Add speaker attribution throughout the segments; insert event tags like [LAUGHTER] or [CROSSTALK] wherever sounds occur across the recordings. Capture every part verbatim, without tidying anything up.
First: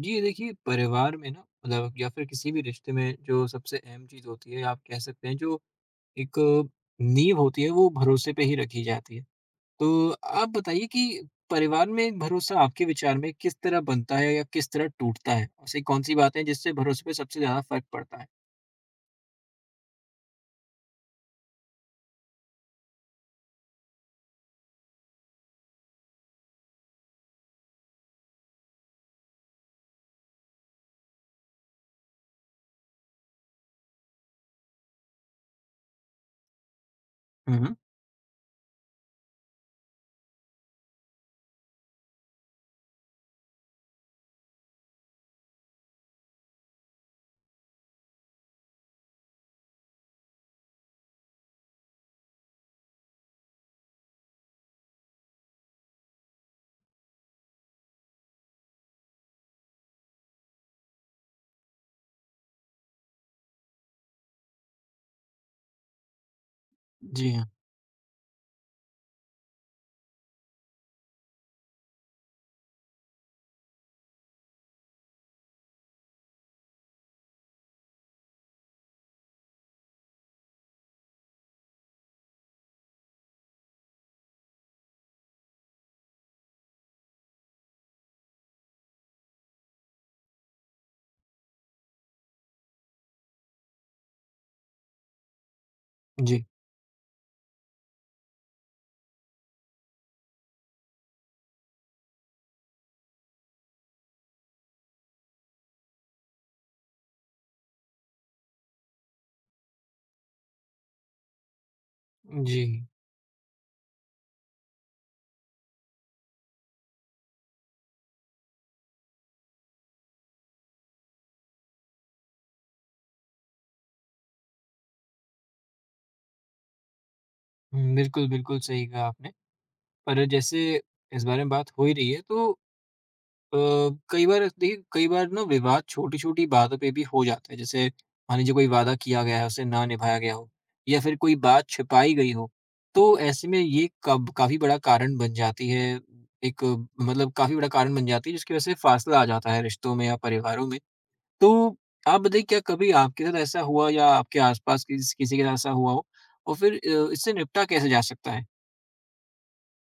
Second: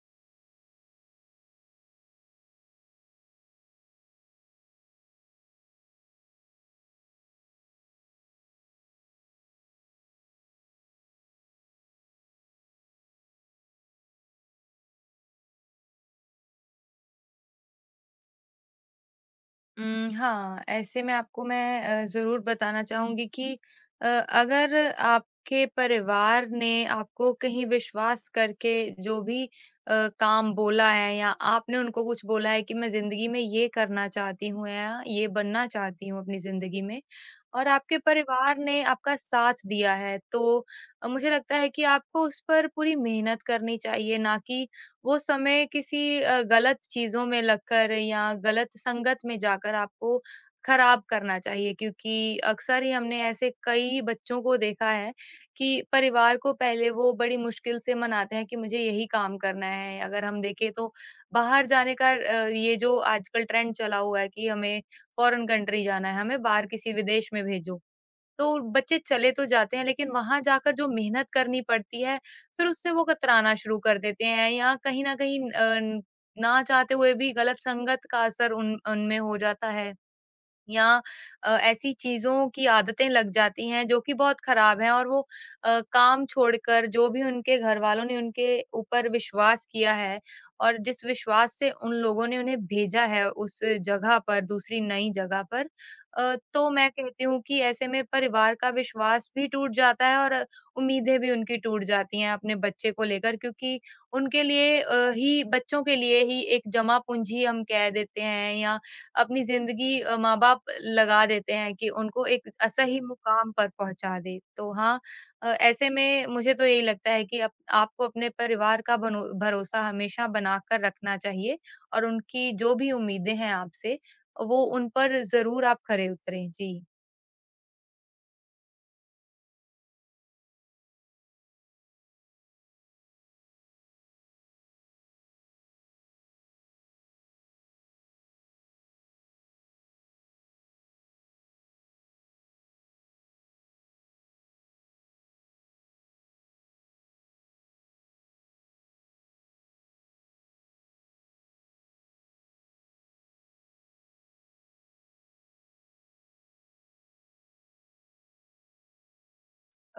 Speaker 1: जी, ये देखिए परिवार में ना मतलब या फिर किसी भी रिश्ते में जो सबसे अहम चीज़ होती है, आप कह सकते हैं जो एक नींव होती है वो भरोसे पे ही रखी जाती है। तो आप बताइए कि परिवार में भरोसा आपके विचार में किस तरह बनता है या किस तरह टूटता है? ऐसी कौन-सी बातें हैं जिससे भरोसे पे सबसे ज़्यादा फ़र्क पड़ता है?
Speaker 2: उम, हाँ, ऐसे में आपको मैं अ, ज़रूर बताना चाहूँगी कि अ, अगर आपके परिवार ने आपको कहीं विश्वास करके जो भी अ, काम बोला है या आपने उनको कुछ बोला है कि मैं ज़िंदगी में ये करना चाहती हूँ या ये बनना चाहती हूँ अपनी ज़िंदगी में,
Speaker 1: हुँ,
Speaker 2: और
Speaker 1: हुँ।
Speaker 2: आपके परिवार ने आपका साथ दिया है, तो अ, मुझे लगता है कि आपको उस पर पूरी मेहनत करनी चाहिए, ना कि वो समय किसी अ, गलत चीज़ों में लगकर या गलत संगत में जाकर आपको खराब करना चाहिए, क्योंकि अक्सर ही हमने ऐसे कई बच्चों को देखा है कि परिवार को पहले वो बड़ी मुश्किल से मनाते हैं कि मुझे यही काम करना है। अगर हम देखें तो बाहर जाने का अ, ये जो आजकल ट्रेंड चला हुआ है कि हमें फ़ॉरेन कंट्री जाना है, हमें बाहर किसी विदेश
Speaker 1: जी
Speaker 2: में
Speaker 1: हाँ।
Speaker 2: भेजो। तो बच्चे चले तो जाते हैं, लेकिन वहाँ जाकर जो मेहनत करनी पड़ती है, फिर उससे वो कतराना शुरू कर देते हैं, या कहीं न कहीं अ, न- ना चाहते हुए भी गलत संगत का असर उन उनमें हो जाता है। या अ, ऐसी चीज़ों की आदतें लग जाती हैं जो कि बहुत ख़राब हैं, और वो अ, काम छोड़कर जो भी उनके घरवालों ने उनके ऊपर विश्वास किया है और जिस विश्वास से उन लोगों ने उन्हें भेजा है उस जगह पर, दूसरी नई जगह पर, अ,
Speaker 1: जी।
Speaker 2: तो मैं कहती हूँ कि ऐसे में परिवार का विश्वास भी टूट जाता है, और अ, उम्मीदें भी उनकी टूट जाती हैं अपने बच्चे को लेकर, क्योंकि उनके लिए अ, ही, बच्चों के लिए ही, एक जमा पूंजी हम कह देते हैं, या अपनी ज़िंदगी अ, माँ-बाप लगा देते हैं कि उनको एक
Speaker 1: जी।
Speaker 2: सही मुकाम पर पहुँचा दें। तो हाँ, अ, ऐसे में मुझे तो यही लगता है कि अप आपको अपने परिवार का बनो भरोसा हमेशा बनाकर रखना चाहिए, और उनकी जो भी उम्मीदें हैं आपसे, वो उन पर ज़रूर आप खरे उतरें। जी।
Speaker 1: हुँ, बिल्कुल, बिल्कुल सही कहा आपने। पर जैसे इस बारे में बात हो ही रही है तो अ, कई बार देखिए कई बार ना विवाद छोटी-छोटी बातों पे भी हो जाता है। जैसे मान लीजिए कोई वादा किया गया है, उसे ना निभाया गया हो या फिर कोई बात छिपाई गई हो। तो ऐसे में ये कब काफ़ी बड़ा कारण बन जाती है। एक अ, मतलब काफ़ी बड़ा कारण बन जाती है जिसकी वज़ह से फासला आ जाता है रिश्तों में या परिवारों में। तो आप बताइए क्या कभी आपके साथ ऐसा हुआ या आपके आस-पास किस किसी के साथ ऐसा हुआ हो? और फिर अ, इससे निपटा कैसे जा सकता है?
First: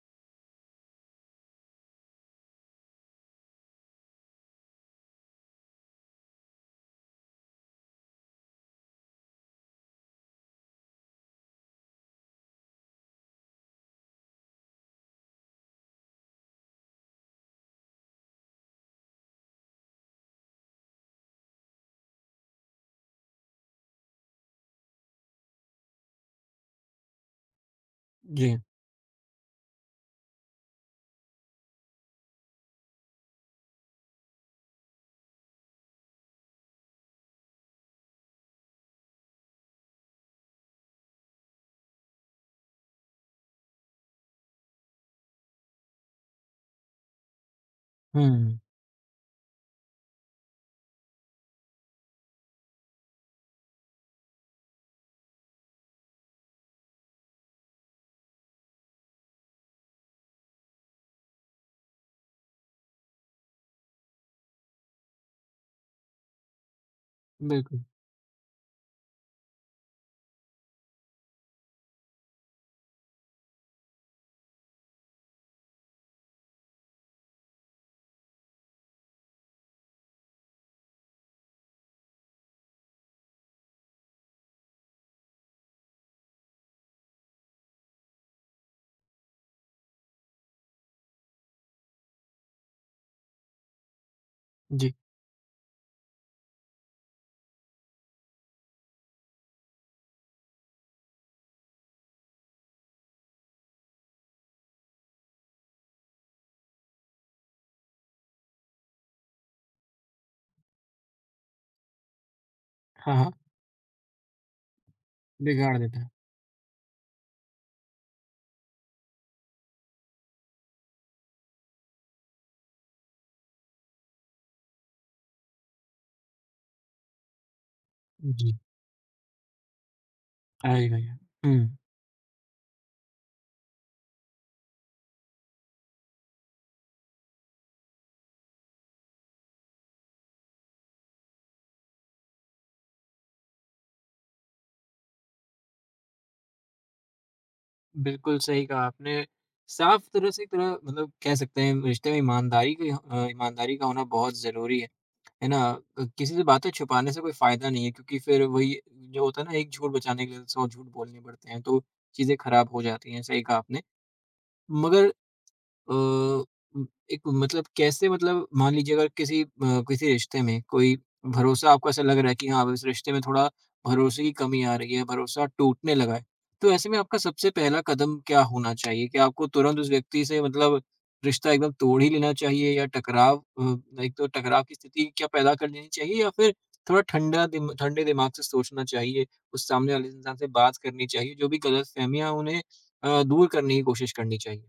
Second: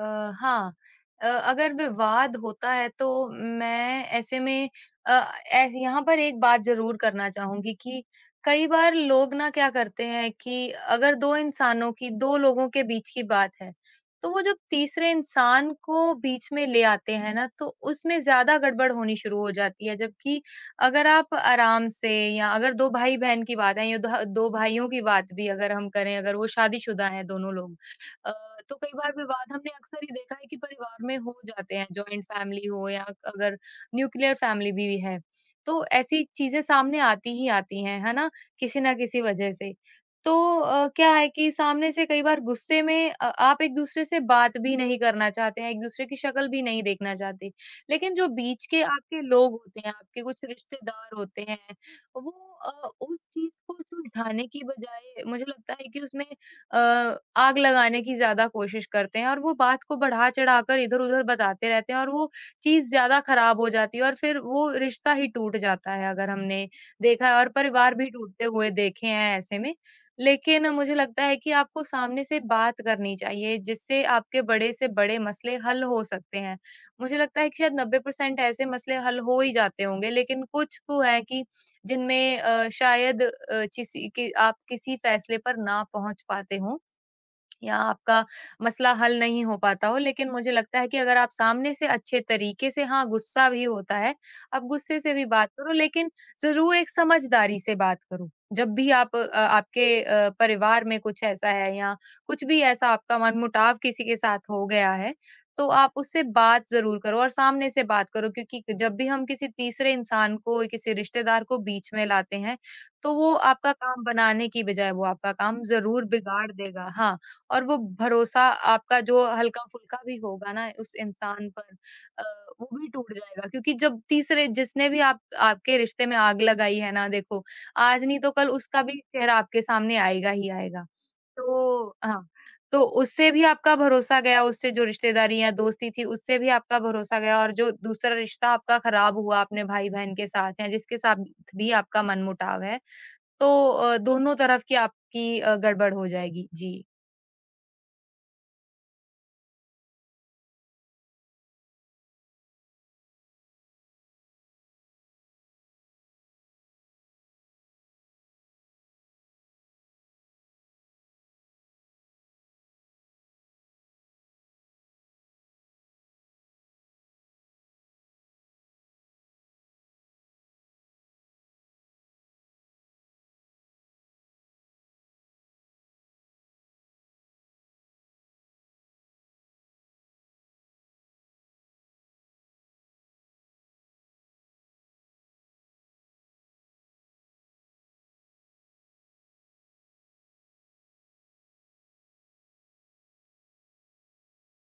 Speaker 2: अ, हाँ। अ, अगर विवाद होता है तो मैं ऐसे में अ, ऐस यहाँ पर एक बात ज़रूर करना चाहूँगी कि कई बार लोग ना क्या करते हैं कि अगर दो इंसानों की, दो लोगों के बीच की बात है, तो वो जब तीसरे इंसान को बीच में ले आते हैं ना, तो उसमें ज़्यादा गड़बड़ होनी शुरू हो जाती है। जबकि अगर आप आराम से, या अगर दो भाई-बहन की बात है, या द दो भाइयों की बात भी अगर हम करें, अगर वो शादीशुदा हैं दोनों लोग, अ,
Speaker 1: जी।
Speaker 2: तो कई बार विवाद हमने अक्सर ही देखा है कि परिवार में हो जाते हैं, जॉइंट फैमिली हो या अगर न्यूक्लियर फैमिली भी है, तो ऐसी चीज़ें सामने आती ही आती हैं, है ना? किसी ना किसी वजह से। तो अ, क्या है कि सामने से कई बार गुस्से में अ, आप एक-दूसरे से बात भी नहीं करना चाहते हैं, एक-दूसरे की शक्ल भी नहीं देखना चाहते। लेकिन जो
Speaker 1: हुँ,
Speaker 2: बीच के आपके लोग होते हैं, आपके कुछ रिश्तेदार होते हैं, वो अ, उस चीज़ को सुलझाने की बजाय, मुझे लगता है कि उसमें अ, आग लगाने की ज़्यादा कोशिश करते हैं, और वो बात को बढ़ा-चढ़ा कर इधर-उधर बताते रहते हैं, और वो चीज़ ज़्यादा ख़राब हो जाती है, और फिर वो रिश्ता ही टूट जाता है, अगर हमने देखा है, और
Speaker 1: बिल्कुल।
Speaker 2: परिवार भी टूटते हुए देखे हैं ऐसे में। लेकिन मुझे लगता है कि आपको सामने से बात करनी चाहिए, जिससे आपके बड़े से बड़े मसले हल हो सकते हैं। मुझे लगता है कि शायद नब्बे परसेंट ऐसे मसले हल हो ही जाते होंगे, लेकिन कुछ को है कि जिनमें अ, शायद अ, किसी कि आप किसी फैसले पर ना पहुँच पाते हों, या आपका मसला हल नहीं हो पाता हो। लेकिन मुझे लगता है कि अगर आप सामने से अच्छे तरीके से, हाँ, गुस्सा भी होता है, आप
Speaker 1: जी।
Speaker 2: गुस्से से भी बात करो, लेकिन ज़रूर एक समझदारी से बात करो। जब भी आप अ, आपके अ, परिवार में कुछ ऐसा है, या कुछ भी ऐसा आपका मनमुटाव किसी के साथ हो गया है, तो आप उससे बात ज़रूर करो, और सामने से बात करो, क्योंकि जब भी हम किसी तीसरे इंसान को, किसी रिश्तेदार को बीच में लाते हैं, तो
Speaker 1: हाँ,
Speaker 2: वो
Speaker 1: हाँ।
Speaker 2: आपका काम बनाने की बजाय वो आपका काम
Speaker 1: बिगाड़ देता
Speaker 2: ज़रूर
Speaker 1: है।
Speaker 2: बिगाड़ देगा। हाँ, और वो भरोसा आपका जो हल्का-फुल्का भी होगा ना उस इंसान पर, अ, वो भी टूट जाएगा, क्योंकि जब तीसरे जिसने भी आप आपके रिश्ते में आग लगाई है ना, देखो, आज नहीं तो कल
Speaker 1: जी।
Speaker 2: उसका भी चेहरा आपके सामने आएगा ही आएगा।
Speaker 1: आए गए हैं। हुँ,
Speaker 2: तो हाँ, तो उससे भी आपका भरोसा गया, उससे जो रिश्तेदारी या दोस्ती थी उससे भी आपका भरोसा गया, और जो दूसरा रिश्ता आपका खराब हुआ अपने भाई-बहन के साथ, या जिसके साथ भी आपका मनमुटाव है, तो अ, दोनों तरफ की आपकी अ, गड़बड़ हो जाएगी। जी।
Speaker 1: बिल्कुल सही कहा आपने। साफ तरह से एक तरह मतलब कह सकते हैं रिश्ते में ईमानदारी की अ, ईमानदारी का होना बहुत ज़रूरी है, है ना? अ, किसी से बातें छुपाने से कोई फ़ायदा नहीं है क्योंकि फिर वही जो होता है ना एक झूठ बचाने के लिए सौ झूठ बोलने पड़ते हैं, तो चीज़ें खराब हो जाती हैं, सही कहा आपने। मगर अ, उम, एक मतलब कैसे मतलब मान लीजिए अगर किसी अ, किसी रिश्ते में कोई भरोसा आपको ऐसा लग रहा है कि हाँ, अब इस रिश्ते में थोड़ा भरोसे की कमी आ रही है, भरोसा टूटने लगा है। तो ऐसे में आपका सबसे पहला कदम क्या होना चाहिए? कि आपको तुरंत उस व्यक्ति से मतलब रिश्ता एकदम तोड़ ही लेना चाहिए या टकराव अ, एक तो टकराव की स्थिति क्या पैदा कर लेनी चाहिए या फिर थोड़ा ठंडा दिम ठंडे दिमाग से सोचना चाहिए, उस सामने वाले इंसान से बात करनी चाहिए, जो भी गलतफ़हमियाँ हैं उन्हें अ, दूर करने की कोशिश करनी चाहिए?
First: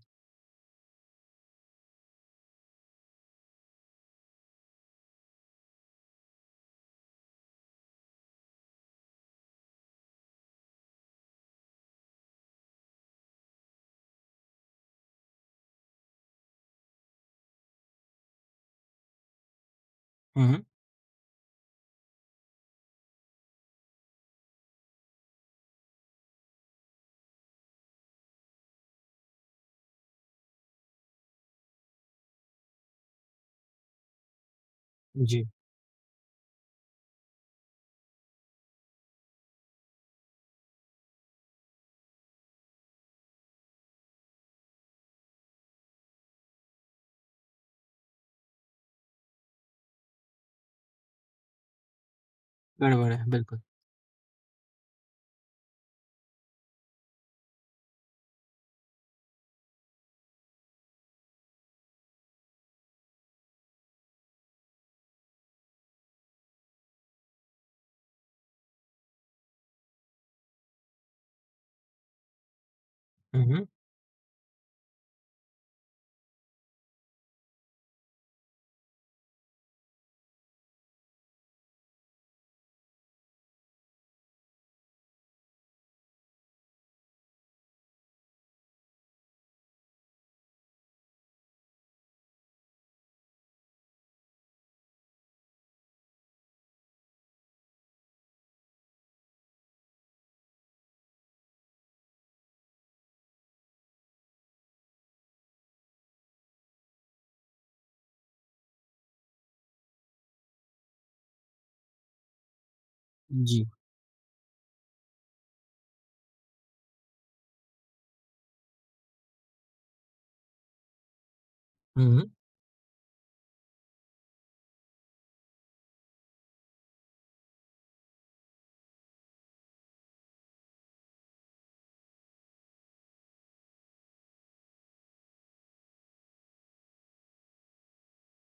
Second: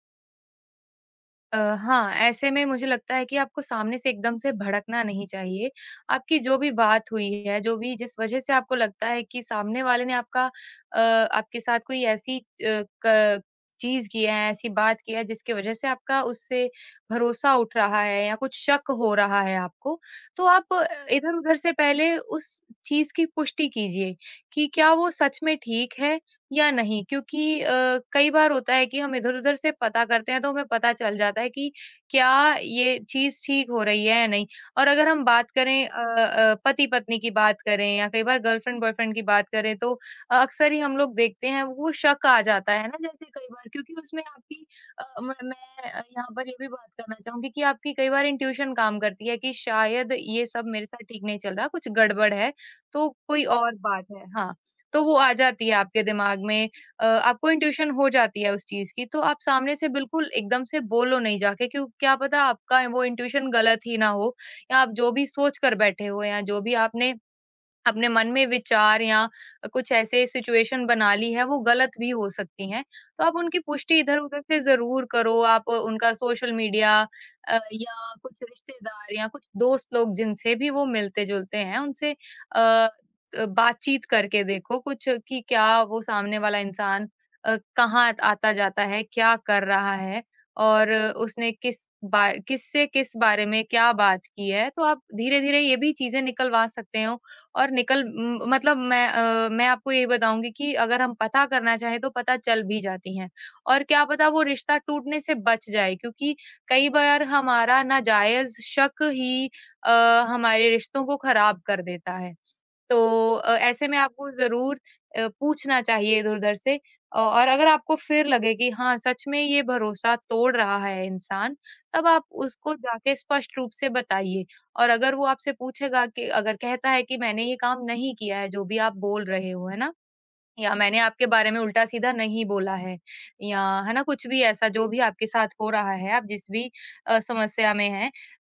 Speaker 2: अ, हाँ, ऐसे में मुझे लगता है कि आपको सामने से एकदम से भड़कना नहीं चाहिए। आपकी जो भी बात हुई है, जो भी, जिस वजह से आपको लगता है कि सामने वाले ने आपका, अ, आपके साथ कोई ऐसी अ, क चीज़ की है, ऐसी बात की है, जिसकी वजह से आपका उससे भरोसा उठ रहा है या कुछ शक हो रहा है आपको, तो
Speaker 1: हुँ, हुँ।
Speaker 2: आप इधर-उधर से पहले उस चीज़ की पुष्टि कीजिए कि क्या वो सच में ठीक है या नहीं, क्योंकि अ, कई बार होता है कि हम इधर-उधर से पता करते हैं तो हमें पता चल जाता है कि क्या ये चीज़ ठीक हो रही है या नहीं। और अगर हम
Speaker 1: जी।
Speaker 2: बात करें अ अ, पति-पत्नी की बात करें, या कई बार गर्लफ्रेंड-बॉयफ्रेंड की बात करें, तो अ, अक्सर ही हम लोग देखते हैं वो शक आ जाता है ना, जैसे कई बार, क्योंकि उसमें आपकी अ, म मैं अ, यहाँ पर ये भी बात करना चाहूँगी कि आपकी कई बार इंट्यूशन काम करती है कि शायद ये सब मेरे साथ ठीक नहीं चल रहा, कुछ गड़बड़ है, तो
Speaker 1: गड़बड़ है,
Speaker 2: कोई
Speaker 1: बिल्कुल।
Speaker 2: और बात है। हाँ। तो वो आ जाती है आपके दिमाग में, अ, आपको इंट्यूशन हो जाती है उस चीज़ की, तो आप सामने से बिल्कुल एकदम से बोलो नहीं जाके क्यों, क्या पता आपका वो इंट्यूशन गलत ही ना हो, या आप जो भी सोच कर बैठे हो, या जो भी आपने अपने मन में विचार या कुछ ऐसे सिचुएशन बना ली है वो गलत भी हो सकती हैं। तो आप
Speaker 1: हुँ,
Speaker 2: उनकी
Speaker 1: हुँ।
Speaker 2: पुष्टि इधर-उधर से ज़रूर करो। आप उनका सोशल मीडिया, अ, या कुछ रिश्तेदार या कुछ दोस्त लोग जिनसे भी वो मिलते-जुलते हैं उनसे अ अ, बातचीत करके देखो कुछ, कि क्या वो सामने वाला इंसान अ, कहाँ आता-जाता है, क्या कर रहा है, और उसने किस बा किससे किस बारे में क्या बात की है। तो आप धीरे-धीरे ये भी चीज़ें निकलवा सकते हो, और निकल म मतलब, मैं अ, मैं आपको ये बताऊँगी कि अगर हम पता करना चाहें तो पता चल भी जाती हैं। और क्या पता वो रिश्ता टूटने से बच जाए, क्योंकि कई बार हमारा नाजायज़ शक ही अ, हमारे रिश्तों को खराब कर देता है। तो अ,
Speaker 1: जी।
Speaker 2: ऐसे में आपको ज़रूर अ, पूछना चाहिए इधर-उधर से, औ और अगर आपको फिर लगे कि हाँ, सच में ये भरोसा तोड़ रहा है इंसान,
Speaker 1: हुँ,
Speaker 2: तब आप
Speaker 1: हुँ।
Speaker 2: उसको जाके स्पष्ट रूप से बताइए। और अगर वो आपसे पूछेगा, कि अगर कहता है कि मैंने ये काम नहीं किया है, जो भी आप बोल रहे हो, है ना? या मैंने आपके बारे में उल्टा-सीधा नहीं बोला है, या, है ना, कुछ भी ऐसा जो भी आपके साथ हो रहा है, आप जिस भी अ, समस्या में हैं,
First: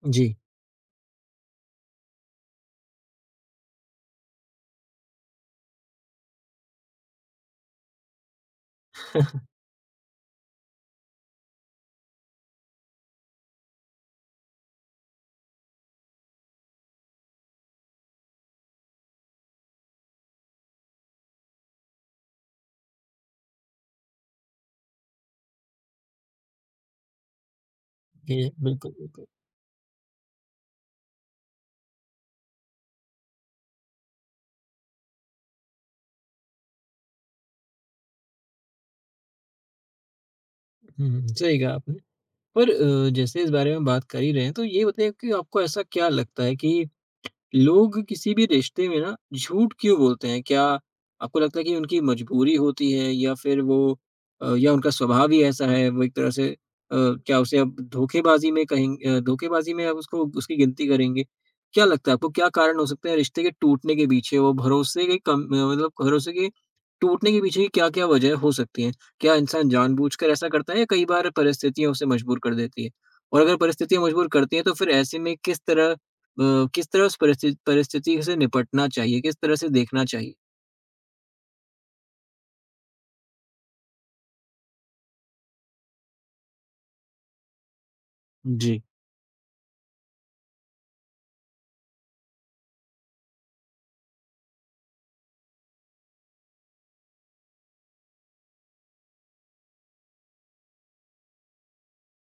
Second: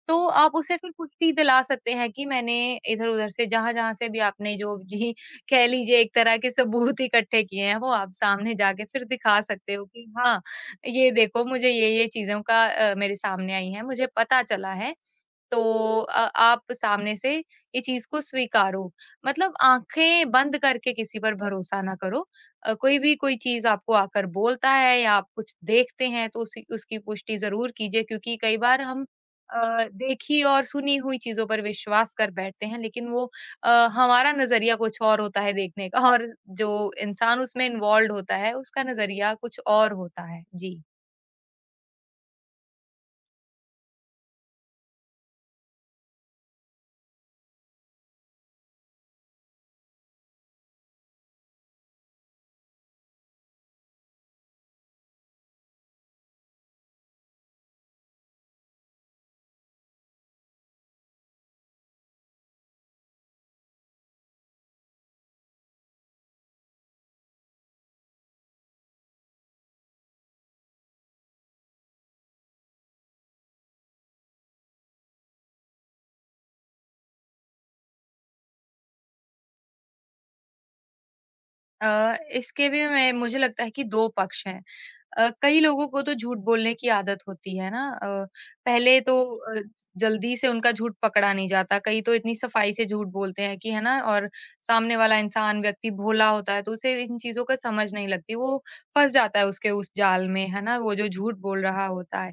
Speaker 2: तो
Speaker 1: जी,
Speaker 2: आप उसे फिर पुष्टि दिला सकते हैं कि मैंने इधर-उधर से, जहाँ-जहाँ से भी आपने जो, जी, [LAUGHS] कह लीजिए एक तरह के सबूत इकट्ठे किए हैं, वो आप सामने जाके फिर दिखा सकते हो कि हाँ, ये देखो मुझे ये-ये चीज़ों का, अ, मेरे सामने आई है, मुझे पता चला है, तो अ, आप सामने से ये चीज़ को स्वीकारो। मतलब आँखें बंद करके किसी पर भरोसा ना करो। अ, कोई भी कोई चीज़ आपको आकर बोलता है या आप कुछ देखते हैं तो उसी उसकी पुष्टि ज़रूर कीजिए, क्योंकि
Speaker 1: ये
Speaker 2: कई बार
Speaker 1: बिल्कुल,
Speaker 2: हम
Speaker 1: बिल्कुल।
Speaker 2: अ, देखी और सुनी हुई चीज़ों पर विश्वास कर बैठते हैं, लेकिन वो, अ, हमारा नज़रिया कुछ और होता है देखने का, और जो इंसान उसमें इन्वॉल्व्ड होता है उसका नज़रिया कुछ और होता है। जी।
Speaker 1: हुँ, हुँ, सही कहा आपने। पर अ, जैसे इस बारे में बात कर ही रहे हैं, तो ये बताइए कि आपको ऐसा क्या लगता है कि लोग किसी भी रिश्ते में ना झूठ क्यों बोलते हैं? क्या आपको लगता है कि उनकी मजबूरी होती है या फिर वो अ, या उनका स्वभाव ही ऐसा है, वो एक तरह से अ, क्या उसे अब धोखेबाज़ी में कहें अ, धोखेबाज़ी में आप उसको उसकी गिनती करेंगे। क्या लगता है आपको क्या कारण हो सकते हैं रिश्ते के टूटने के पीछे? वो भरोसे के कम अ, मतलब भरोसे के टूटने के पीछे क्या-क्या वजह हो सकती हैं? क्या इंसान जानबूझकर ऐसा करता है या कई बार परिस्थितियाँ उसे मजबूर कर देती है? और अगर परिस्थितियाँ मजबूर करती हैं तो फिर ऐसे में किस तरह अ, किस तरह उस परिस्थिति परिस्थिति से निपटना चाहिए? किस तरह से देखना चाहिए?
Speaker 2: अ, इसके भी मैं मुझे लगता है कि दो पक्ष हैं। अ, कई लोगों को तो झूठ बोलने की आदत होती है ना, अ,
Speaker 1: जी।
Speaker 2: पहले तो अ, जल्दी से उनका झूठ पकड़ा नहीं जाता, कई तो इतनी सफाई से झूठ बोलते हैं कि, है ना, और सामने वाला इंसान व्यक्ति भोला होता है, तो उसे इन चीज़ों का समझ नहीं लगती, वो फँस जाता है उसके उस जाल में, है ना? वो जो झूठ बोल रहा होता है।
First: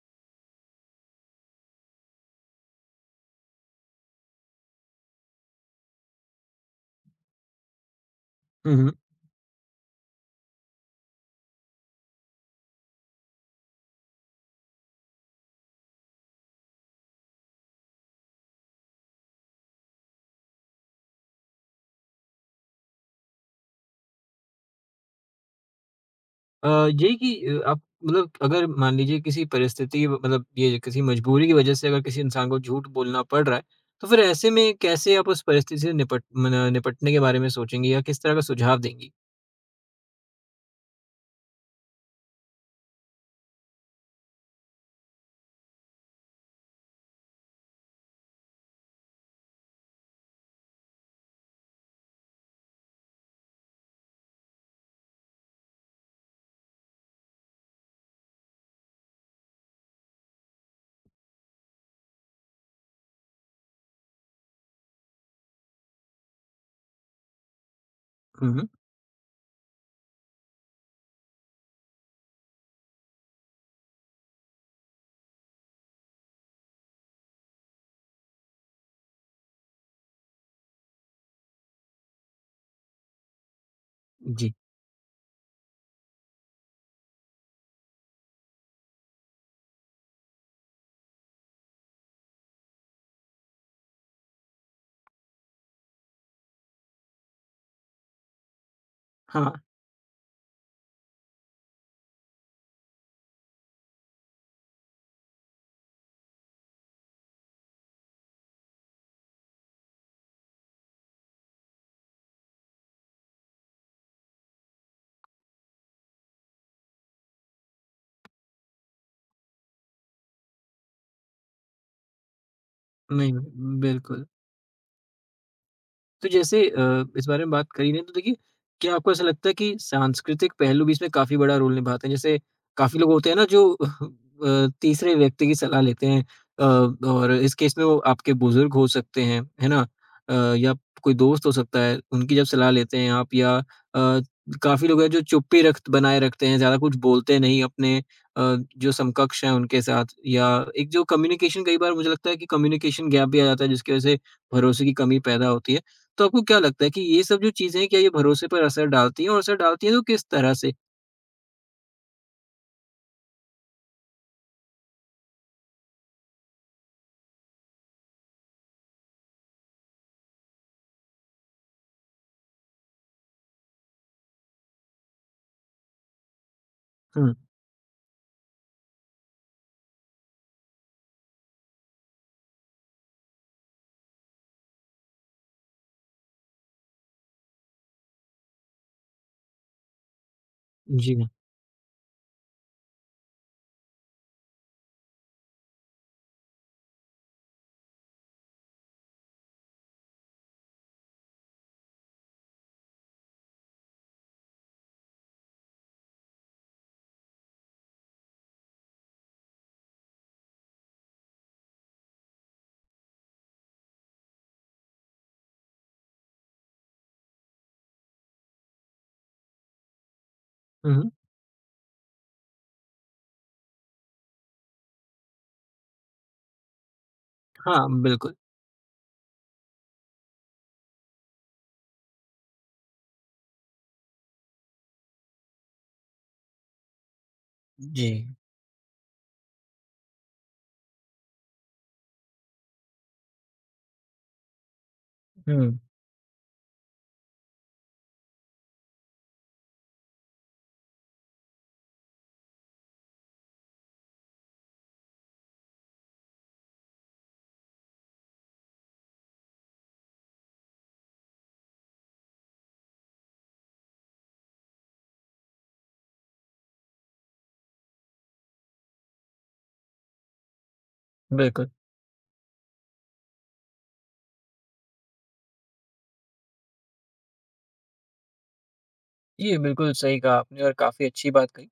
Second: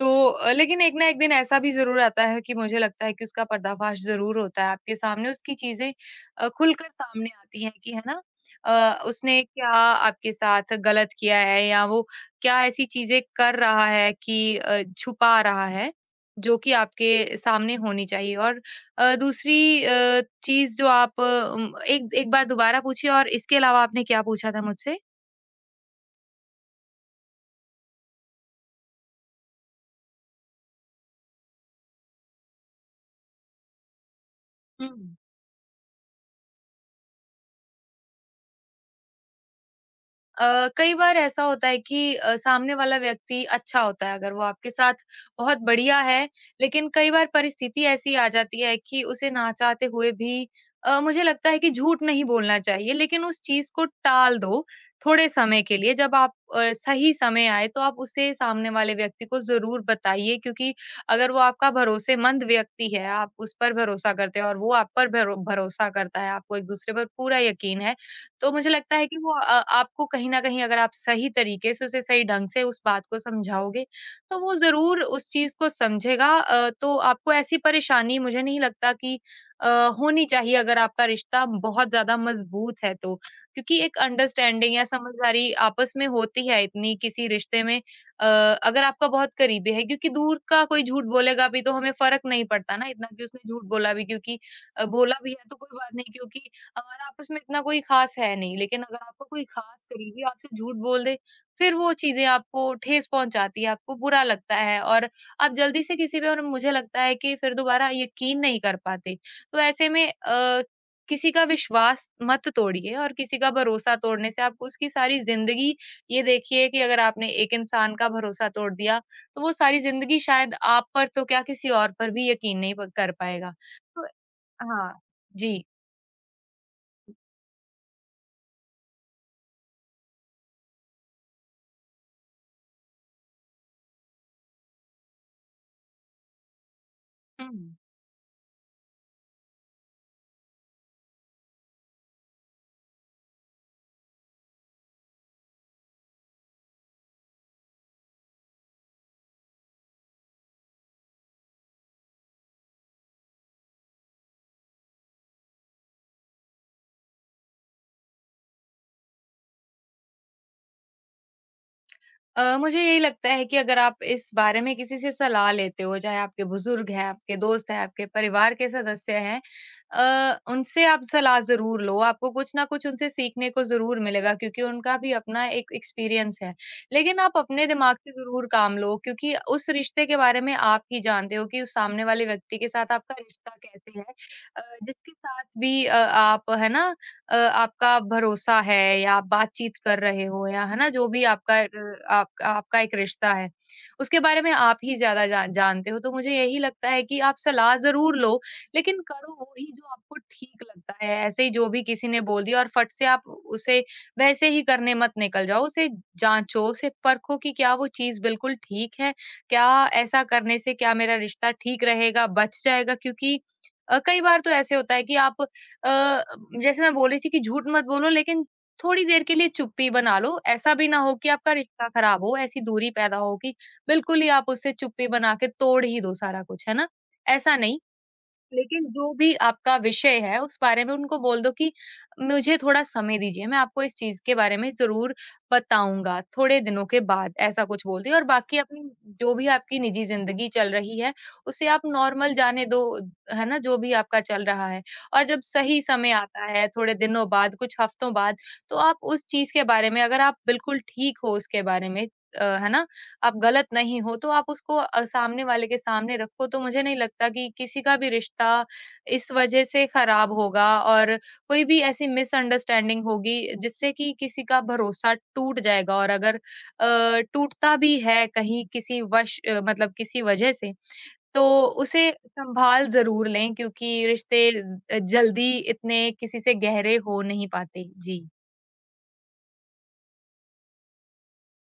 Speaker 2: तो अ, लेकिन एक ना एक दिन ऐसा भी ज़रूर आता है कि मुझे लगता है कि उसका पर्दाफ़ाश ज़रूर होता है आपके सामने, उसकी चीज़ें अ, खुलकर सामने आती हैं कि है ना।
Speaker 1: हुँ, हुँ।
Speaker 2: अ, उसने क्या आपके साथ गलत किया है या वो क्या ऐसी चीज़ें कर रहा है कि अ, छुपा रहा है, जो कि आपके सामने होनी चाहिए। और अ, दूसरी अ, चीज़ जो आप उम, एक एक बार दोबारा पूछिए और इसके अलावा आपने क्या पूछा था मुझसे?
Speaker 1: अ, यही कि अ, आप मतलब अगर मान लीजिए किसी परिस्थिति मतलब ये किसी मजबूरी की वजह से अगर किसी इंसान को झूठ बोलना पड़ रहा है, तो फिर ऐसे में
Speaker 2: हम्म।
Speaker 1: कैसे आप उस परिस्थिति से निपट मने निपटने के बारे में सोचेंगी या किस तरह का सुझाव देंगी?
Speaker 2: अ, कई बार ऐसा होता है कि अ, सामने वाला व्यक्ति अच्छा होता है अगर वो आपके साथ बहुत बढ़िया है, लेकिन कई बार परिस्थिति ऐसी आ जाती है कि उसे ना चाहते हुए भी अ, मुझे लगता है कि झूठ नहीं बोलना चाहिए, लेकिन उस चीज़ को टाल दो थोड़े समय के लिए। जब आप अ, सही समय आए तो आप उसे सामने वाले व्यक्ति को ज़रूर बताइए क्योंकि अगर वो आपका भरोसेमंद व्यक्ति है, आप उस पर भरोसा करते हैं और वो आप पर भरो भरोसा करता है, आपको एक-दूसरे पर पूरा यकीन है,
Speaker 1: हुँ,
Speaker 2: तो
Speaker 1: हुँ।
Speaker 2: मुझे लगता है कि वो अ, आपको कहीं न कहीं अगर आप सही तरीके से उसे सही ढंग से उस बात को समझाओगे, तो वो ज़रूर उस चीज़ को समझेगा। अ, तो आपको ऐसी परेशानी मुझे नहीं लगता कि अ, होनी चाहिए अगर आपका रिश्ता बहुत ज़्यादा मज़बूत है तो। क्योंकि एक
Speaker 1: जी।
Speaker 2: अंडरस्टैंडिंग या समझदारी आपस में होती है इतनी किसी रिश्ते में। अ, अगर आपका बहुत करीबी है क्योंकि दूर का कोई झूठ बोलेगा भी तो हमें फ़र्क नहीं पड़ता ना इतना कि उसने झूठ बोला भी, क्योंकि अ, बोला भी है तो कोई बात नहीं क्योंकि हमारा आपस में इतना कोई ख़ास है नहीं, लेकिन अगर आपका कोई
Speaker 1: हाँ,
Speaker 2: ख़ास करीबी आपसे झूठ बोल दे, फिर वो चीज़ें आपको ठेस पहुँचाती है, आपको बुरा लगता है और आप जल्दी से किसी पे और मुझे लगता है कि फिर दोबारा यकीन नहीं कर पाते। तो ऐसे में अ, किसी का विश्वास मत तोड़िए और किसी का भरोसा तोड़ने से आप उसकी सारी ज़िंदगी ये देखिए कि अगर आपने एक इंसान का भरोसा तोड़ दिया, तो वो सारी ज़िंदगी शायद आप पर तो क्या किसी और पर भी यकीन नहीं प कर पाएगा।
Speaker 1: नहीं,
Speaker 2: तो
Speaker 1: बिल्कुल।
Speaker 2: हाँ, जी।
Speaker 1: तो जैसे अ, इस बारे में बात करी ने तो देखिए क्या आपको ऐसा लगता है कि सांस्कृतिक पहलू भी इसमें काफ़ी बड़ा रोल निभाते हैं? जैसे काफ़ी लोग होते हैं ना जो [LAUGHS] अ, तीसरे व्यक्ति की सलाह लेते हैं अ, और इस
Speaker 2: हुँ।
Speaker 1: केस में वो आपके बुजुर्ग हो सकते हैं, है ना? अ, या कोई दोस्त हो सकता है, उनकी जब सलाह लेते हैं आप या अ, काफ़ी लोग हैं जो चुप्पी रख बनाए रखते हैं, ज़्यादा कुछ बोलते नहीं अपने अ, जो समकक्ष हैं उनके साथ या एक जो कम्युनिकेशन कई बार मुझे लगता है कि कम्युनिकेशन गैप भी आ जाता है जिसकी वजह से भरोसे की कमी पैदा होती है। तो आपको क्या लगता है कि ये सब जो चीज़ें हैं, क्या ये भरोसे पर असर डालती हैं और असर डालती हैं तो किस तरह से?
Speaker 2: अ, मुझे यही लगता है कि अगर आप इस बारे में किसी से सलाह लेते हो, चाहे आपके बुजुर्ग हैं, आपके दोस्त हैं, आपके परिवार के सदस्य हैं, अ, उनसे आप सलाह ज़रूर लो, आपको कुछ न कुछ उनसे सीखने को ज़रूर मिलेगा क्योंकि उनका भी अपना एक एक्सपीरियंस है। लेकिन
Speaker 1: हुँ,
Speaker 2: आप अपने दिमाग से ज़रूर काम लो क्योंकि उस रिश्ते के बारे में आप ही जानते हो कि उस सामने वाले व्यक्ति के साथ आपका रिश्ता कैसे है। अ, जिसके साथ भी अ, आप है ना, अ, आपका भरोसा है या आप बातचीत कर रहे हो या है ना जो
Speaker 1: जी।
Speaker 2: भी आपका र- आप, आपका एक रिश्ता है उसके बारे में आप ही ज्यादा जा, जानते हो, तो मुझे यही लगता है कि आप सलाह जरूर लो, लेकिन करो वो ही जो आपको ठीक लगता है। ऐसे ही जो भी किसी ने बोल दिया और फट से आप उसे वैसे ही करने मत निकल जाओ, उसे जांचो, उसे परखो कि क्या वो चीज बिल्कुल ठीक है, क्या ऐसा करने से क्या मेरा रिश्ता ठीक रहेगा, बच जाएगा क्योंकि अ, कई बार तो ऐसे होता है कि आप अ, जैसे मैं बोल रही थी कि झूठ मत बोलो, लेकिन थोड़ी देर के लिए चुप्पी बना लो। ऐसा भी
Speaker 1: हुँ,
Speaker 2: ना
Speaker 1: हुँ।
Speaker 2: हो कि आपका रिश्ता ख़राब हो, ऐसी दूरी पैदा हो कि बिल्कुल ही आप उससे चुप्पी बना के तोड़ ही दो सारा कुछ, है ना? ऐसा नहीं,
Speaker 1: हाँ, बिल्कुल।
Speaker 2: लेकिन जो भी आपका विषय है उस बारे में उनको बोल दो कि मुझे थोड़ा समय दीजिए, मैं आपको इस चीज़ के बारे में ज़रूर बताऊँगा थोड़े दिनों के बाद, ऐसा कुछ बोल
Speaker 1: जी।
Speaker 2: दिया और बाकी अपनी जो भी आपकी निजी ज़िंदगी चल रही है, उसे आप नॉर्मल जाने दो, है ना? जो भी आपका चल रहा है, और जब
Speaker 1: हुँ,
Speaker 2: सही समय आता है, थोड़े दिनों बाद, कुछ हफ्तों बाद, तो आप उस चीज़ के बारे में, अगर आप बिल्कुल ठीक हो उसके बारे में, अ, है ना? आप गलत नहीं हो, तो आप उसको अ, सामने वाले के सामने रखो, तो मुझे नहीं लगता कि किसी का भी रिश्ता इस वजह से खराब होगा और कोई भी ऐसी मिसअंडरस्टैंडिंग होगी जिससे कि किसी का भरोसा टूट जाएगा। और अगर अ, टूटता भी है कहीं किसी वश अ, मतलब किसी वजह से, तो
Speaker 1: बिल्कुल।
Speaker 2: उसे संभाल जरूर लें क्योंकि रिश्ते ज- जल्दी इतने किसी से गहरे हो नहीं पाते जी।
Speaker 1: जी, बिल्कुल सही कहा आपने और काफ़ी अच्छी बात कही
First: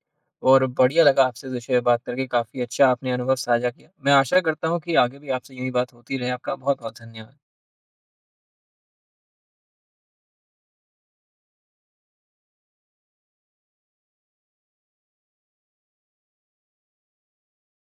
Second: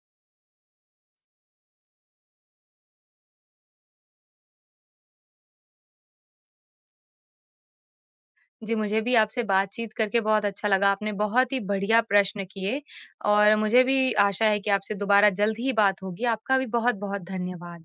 Speaker 1: और बढ़िया लगा आपसे इस विषय पे बात करके, काफ़ी अच्छा आपने अनुभव साझा किया। मैं आशा करता हूँ कि आगे भी आपसे यूँ ही बात होती रहे। आपका बहुत-बहुत धन्यवाद।
Speaker 2: जी, मुझे भी आपसे बातचीत करके बहुत अच्छा लगा। आपने बहुत ही बढ़िया प्रश्न किए और मुझे भी आशा है कि आपसे दोबारा जल्द ही बात होगी। आपका भी बहुत-बहुत धन्यवाद।